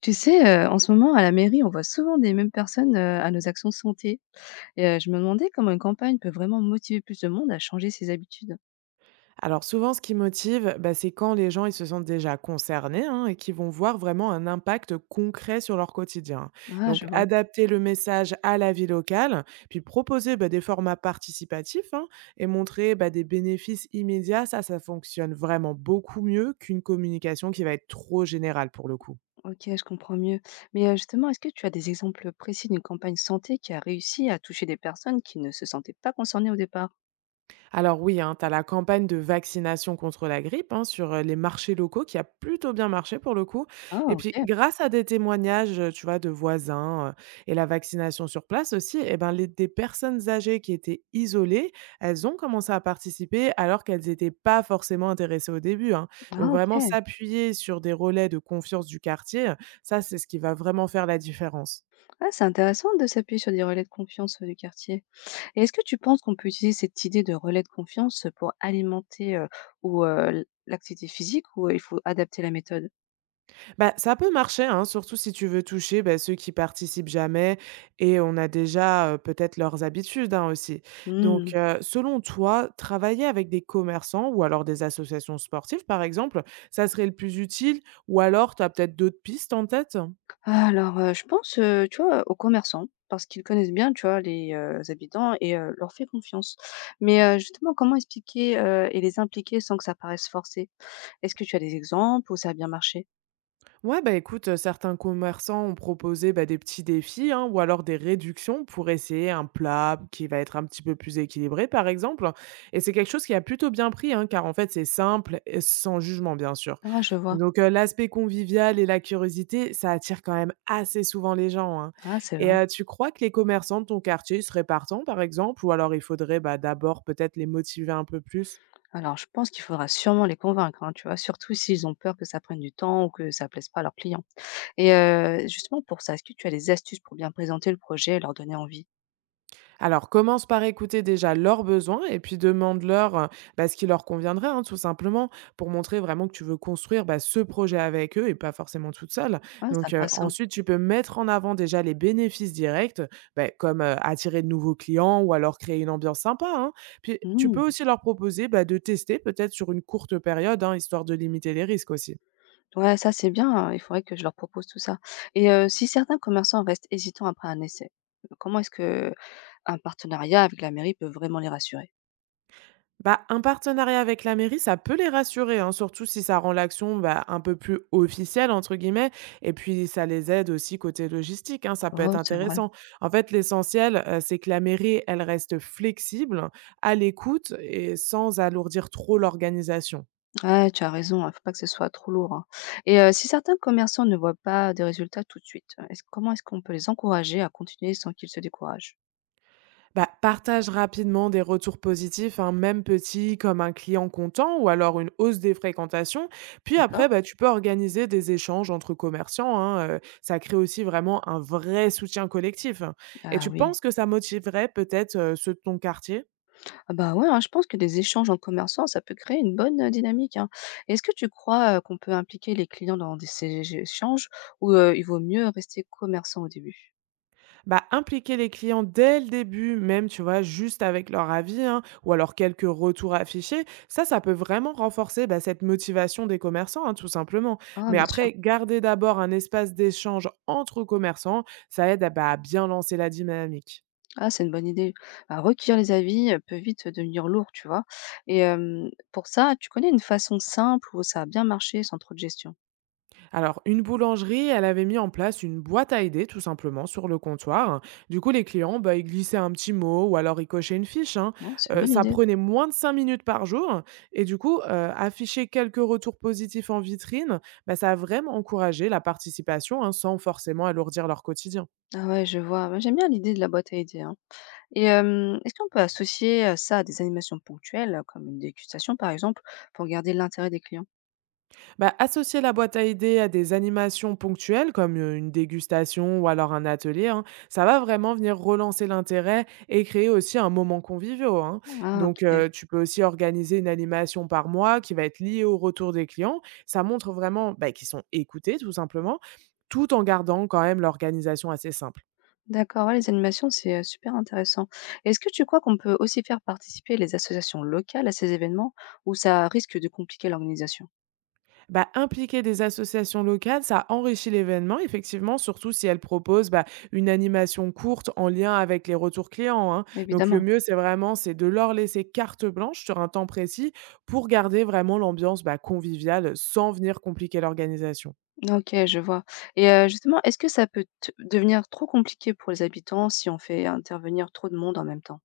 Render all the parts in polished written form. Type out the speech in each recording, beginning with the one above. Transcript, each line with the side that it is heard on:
left: Tu sais, en ce moment à la mairie, on voit souvent des mêmes personnes, à nos actions santé et je me demandais comment une campagne peut vraiment motiver plus de monde à changer ses habitudes.
right: Alors souvent, ce qui motive, bah, c'est quand les gens ils se sentent déjà concernés hein, et qui vont voir vraiment un impact concret sur leur quotidien.
left: Ah,
right: Donc
left: je vois.
right: adapter le message à la vie locale, puis proposer bah, des formats participatifs hein, et montrer bah, des bénéfices immédiats, ça fonctionne vraiment beaucoup mieux qu'une communication qui va être trop générale pour le coup.
left: OK, je comprends mieux. Mais justement, est-ce que tu as des exemples précis d'une campagne santé qui a réussi à toucher des personnes qui ne se sentaient pas concernées au départ?
right: Alors oui, hein, tu as la campagne de vaccination contre la grippe hein, sur les marchés locaux qui a plutôt bien marché pour le coup.
left: Ah
right: Et puis
left: OK.
right: grâce à des témoignages, tu vois, de voisins et la vaccination sur place aussi, eh ben, les, des personnes âgées qui étaient isolées, elles ont commencé à participer alors qu'elles n'étaient pas forcément intéressées au début, hein. Donc
left: Ah
right: vraiment
left: OK.
right: s'appuyer sur des relais de confiance du quartier, ça c'est ce qui va vraiment faire la différence.
left: Ah, c'est intéressant de s'appuyer sur des relais de confiance, du quartier et est-ce que tu penses qu'on peut utiliser cette idée de relais de confiance pour alimenter, ou l'activité physique ou il faut adapter la méthode?
right: Bah, ça peut marcher, hein, surtout si tu veux toucher, bah, ceux qui participent jamais et on a déjà, peut-être leurs habitudes, hein, aussi. Donc,
left: Mmh.
right: selon toi, travailler avec des commerçants ou alors des associations sportives, par exemple, ça serait le plus utile? Ou alors tu as peut-être d'autres pistes en tête?
left: Alors, je pense, tu vois, aux commerçants, parce qu'ils connaissent bien, tu vois, les, habitants et leur fait confiance. Mais, justement, comment expliquer, et les impliquer sans que ça paraisse forcé? Est-ce que tu as des exemples où ça a bien marché?
right: Ouais, bah écoute, certains commerçants ont proposé bah, des petits défis hein, ou alors des réductions pour essayer un plat qui va être un petit peu plus équilibré, par exemple. Et c'est quelque chose qui a plutôt bien pris, hein, car en fait, c'est simple et sans jugement, bien sûr.
left: Ah, je vois.
right: Donc, l'aspect convivial et la curiosité, ça attire quand même assez souvent les gens, hein.
left: Ah, c'est
right: Et
left: vrai.
right: tu crois que les commerçants de ton quartier seraient partants, par exemple, ou alors il faudrait bah, d'abord peut-être les motiver un peu plus.
left: Alors, je pense qu'il faudra sûrement les convaincre, hein, tu vois, surtout s'ils ont peur que ça prenne du temps ou que ça plaise pas à leurs clients. Et justement pour ça, est-ce que tu as des astuces pour bien présenter le projet et leur donner envie?
right: Alors, commence par écouter déjà leurs besoins et puis demande-leur bah, ce qui leur conviendrait, hein, tout simplement, pour montrer vraiment que tu veux construire bah, ce projet avec eux et pas forcément toute seule.
left: Ah, c'est
right: Donc,
left: intéressant.
right: ensuite, tu peux mettre en avant déjà les bénéfices directs, bah, comme attirer de nouveaux clients ou alors créer une ambiance sympa, hein. Puis, tu peux
left: Mmh.
right: aussi leur proposer bah, de tester peut-être sur une courte période, hein, histoire de limiter les risques aussi.
left: Ouais, ça c'est bien, il faudrait que je leur propose tout ça et si certains commerçants restent hésitants après un essai, comment est-ce que un partenariat avec la mairie peut vraiment les rassurer?
right: Bah, un partenariat avec la mairie, ça peut les rassurer, hein, surtout si ça rend l'action bah, un peu plus officielle, entre guillemets, et puis ça les aide aussi côté logistique, hein, ça peut être
left: Oh, c'est vrai.
right: intéressant. En fait, l'essentiel, c'est que la mairie, elle reste flexible, à l'écoute et sans alourdir trop l'organisation.
left: Ouais, tu as raison, hein, faut pas que ce soit trop lourd, hein et si certains commerçants ne voient pas des résultats tout de suite, est-ce comment est-ce qu'on peut les encourager à continuer sans qu'ils se découragent?
right: Bah, partage rapidement des retours positifs, hein, même petits, comme un client content ou alors une hausse des fréquentations. Puis
left: D'accord.
right: après, bah, tu peux organiser des échanges entre commerciants, hein, ça crée aussi vraiment un vrai soutien collectif. Et
left: Ah
right: tu
left: oui.
right: penses que ça motiverait peut-être ceux de ton quartier.
left: Ah bah, ouais, hein, je pense que des échanges en commerçant, ça peut créer une bonne, dynamique, hein. Est-ce que tu crois, qu'on peut impliquer les clients dans des ces échanges ou, il vaut mieux rester commerçant au début?
right: Bah, impliquer les clients dès le début, même, tu vois, juste avec leur avis, hein, ou alors quelques retours affichés, ça peut vraiment renforcer bah, cette motivation des commerçants, hein, tout simplement.
left: Ah
right: Mais
left: bien sûr.
right: après, garder d'abord un espace d'échange entre commerçants, ça aide à bah, à bien lancer la dynamique.
left: Ah, c'est une bonne idée. Bah, recueillir les avis, peut vite devenir lourd, tu vois? Et hem, pour ça, tu connais une façon simple où ça a bien marché sans trop de gestion?
right: Alors, une boulangerie, elle avait mis en place une boîte à idées, tout simplement, sur le comptoir, hein. Du coup, les clients, bah, ils glissaient un petit mot ou alors ils cochaient une fiche, hein.
left: Oh, c'est une bonne
right: Ça
left: idée.
right: prenait moins de 5 minutes par jour. Et du coup, afficher quelques retours positifs en vitrine, bah, ça a vraiment encouragé la participation hein, sans forcément alourdir leur quotidien.
left: Ah ouais, je vois. Ouais, j'aime bien l'idée de la boîte à idées, hein. Et hem, est-ce qu'on peut associer, ça à des animations ponctuelles, comme une dégustation par exemple, pour garder l'intérêt des clients?
right: Bah, associer la boîte à idées à des animations ponctuelles, comme une dégustation ou alors un atelier, hein, ça va vraiment venir relancer l'intérêt et créer aussi un moment convivial, hein.
left: Ah
right: Donc,
left: OK.
right: tu peux aussi organiser une animation par mois qui va être liée au retour des clients. Ça montre vraiment bah, qu'ils sont écoutés, tout simplement, tout en gardant quand même l'organisation assez simple.
left: D'accord, ouais, les animations, c'est super intéressant. Est-ce que tu crois qu'on peut aussi faire participer les associations locales à ces événements ou ça risque de compliquer l'organisation?
right: Bah, impliquer des associations locales, ça enrichit l'événement, effectivement, surtout si elles proposent bah, une animation courte en lien avec les retours clients, hein. Donc le
left: Évidemment.
right: mieux, c'est vraiment c'est de leur laisser carte blanche sur un temps précis pour garder vraiment l'ambiance bah, conviviale sans venir compliquer l'organisation.
left: OK, je vois et justement, est-ce que ça peut t devenir trop compliqué pour les habitants si on fait intervenir trop de monde en même temps?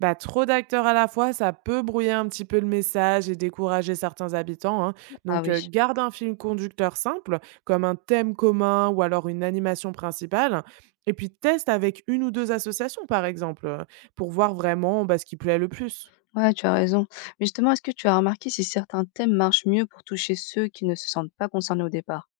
right: Bah, trop d'acteurs à la fois, ça peut brouiller un petit peu le message et décourager certains habitants, hein.
left: Ah
right: Donc,
left: oui.
right: garde un film conducteur simple, comme un thème commun ou alors une animation principale. Et puis, teste avec une ou deux associations, par exemple, pour voir vraiment bah, ce qui plaît le plus.
left: Ouais, tu as raison. Mais justement, est-ce que tu as remarqué si certains thèmes marchent mieux pour toucher ceux qui ne se sentent pas concernés au départ?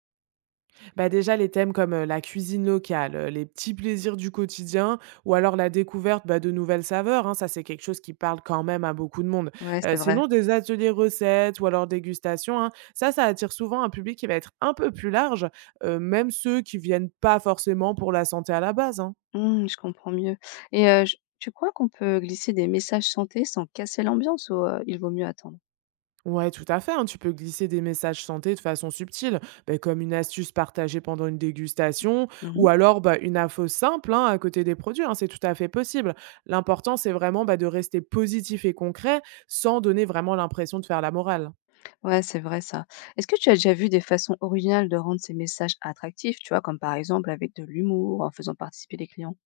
right: Bah, déjà, les thèmes comme la cuisine locale, les petits plaisirs du quotidien, ou alors la découverte bah, de nouvelles saveurs, hein, ça c'est quelque chose qui parle quand même à beaucoup de monde.
left: Ouais, c'est vrai.
right: Sinon, des ateliers recettes ou alors dégustation, hein, ça attire souvent un public qui va être un peu plus large, même ceux qui viennent pas forcément pour la santé à la base, hein.
left: Mmh, je comprends mieux et j tu crois qu'on peut glisser des messages santé sans casser l'ambiance ou il vaut mieux attendre?
right: Ouais, tout à fait, hein, tu peux glisser des messages santé de façon subtile, ben, comme une astuce partagée pendant une dégustation, ou
left: Mmh.
right: alors bah, une info simple hein, à côté des produits, hein, c'est tout à fait possible. L'important, c'est vraiment bah, de rester positif et concret sans donner vraiment l'impression de faire la morale.
left: Ouais, c'est vrai ça. Est-ce que tu as déjà vu des façons originales de rendre ces messages attractifs, tu vois? Comme par exemple avec de l'humour, en faisant participer les clients.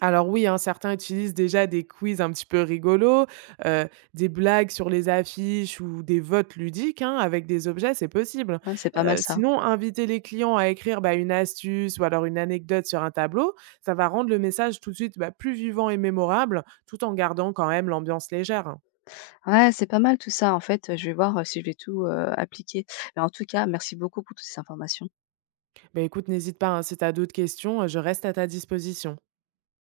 right: Alors oui, hein, certains utilisent déjà des quiz un petit peu rigolos, euh, des blagues sur les affiches ou des votes ludiques hein, avec des objets, c'est possible.
left: Ouais, c'est pas mal ça.
right: Sinon, inviter les clients à écrire bah, une astuce ou alors une anecdote sur un tableau, ça va rendre le message tout de suite bah, plus vivant et mémorable, tout en gardant quand même l'ambiance légère, hein.
left: Ouais, c'est pas mal tout ça. En fait, je vais voir, si je vais tout, appliquer. Mais en tout cas, merci beaucoup pour toutes ces informations.
right: Bah, écoute, n'hésite pas, hein, si tu as d'autres questions, je reste à ta disposition.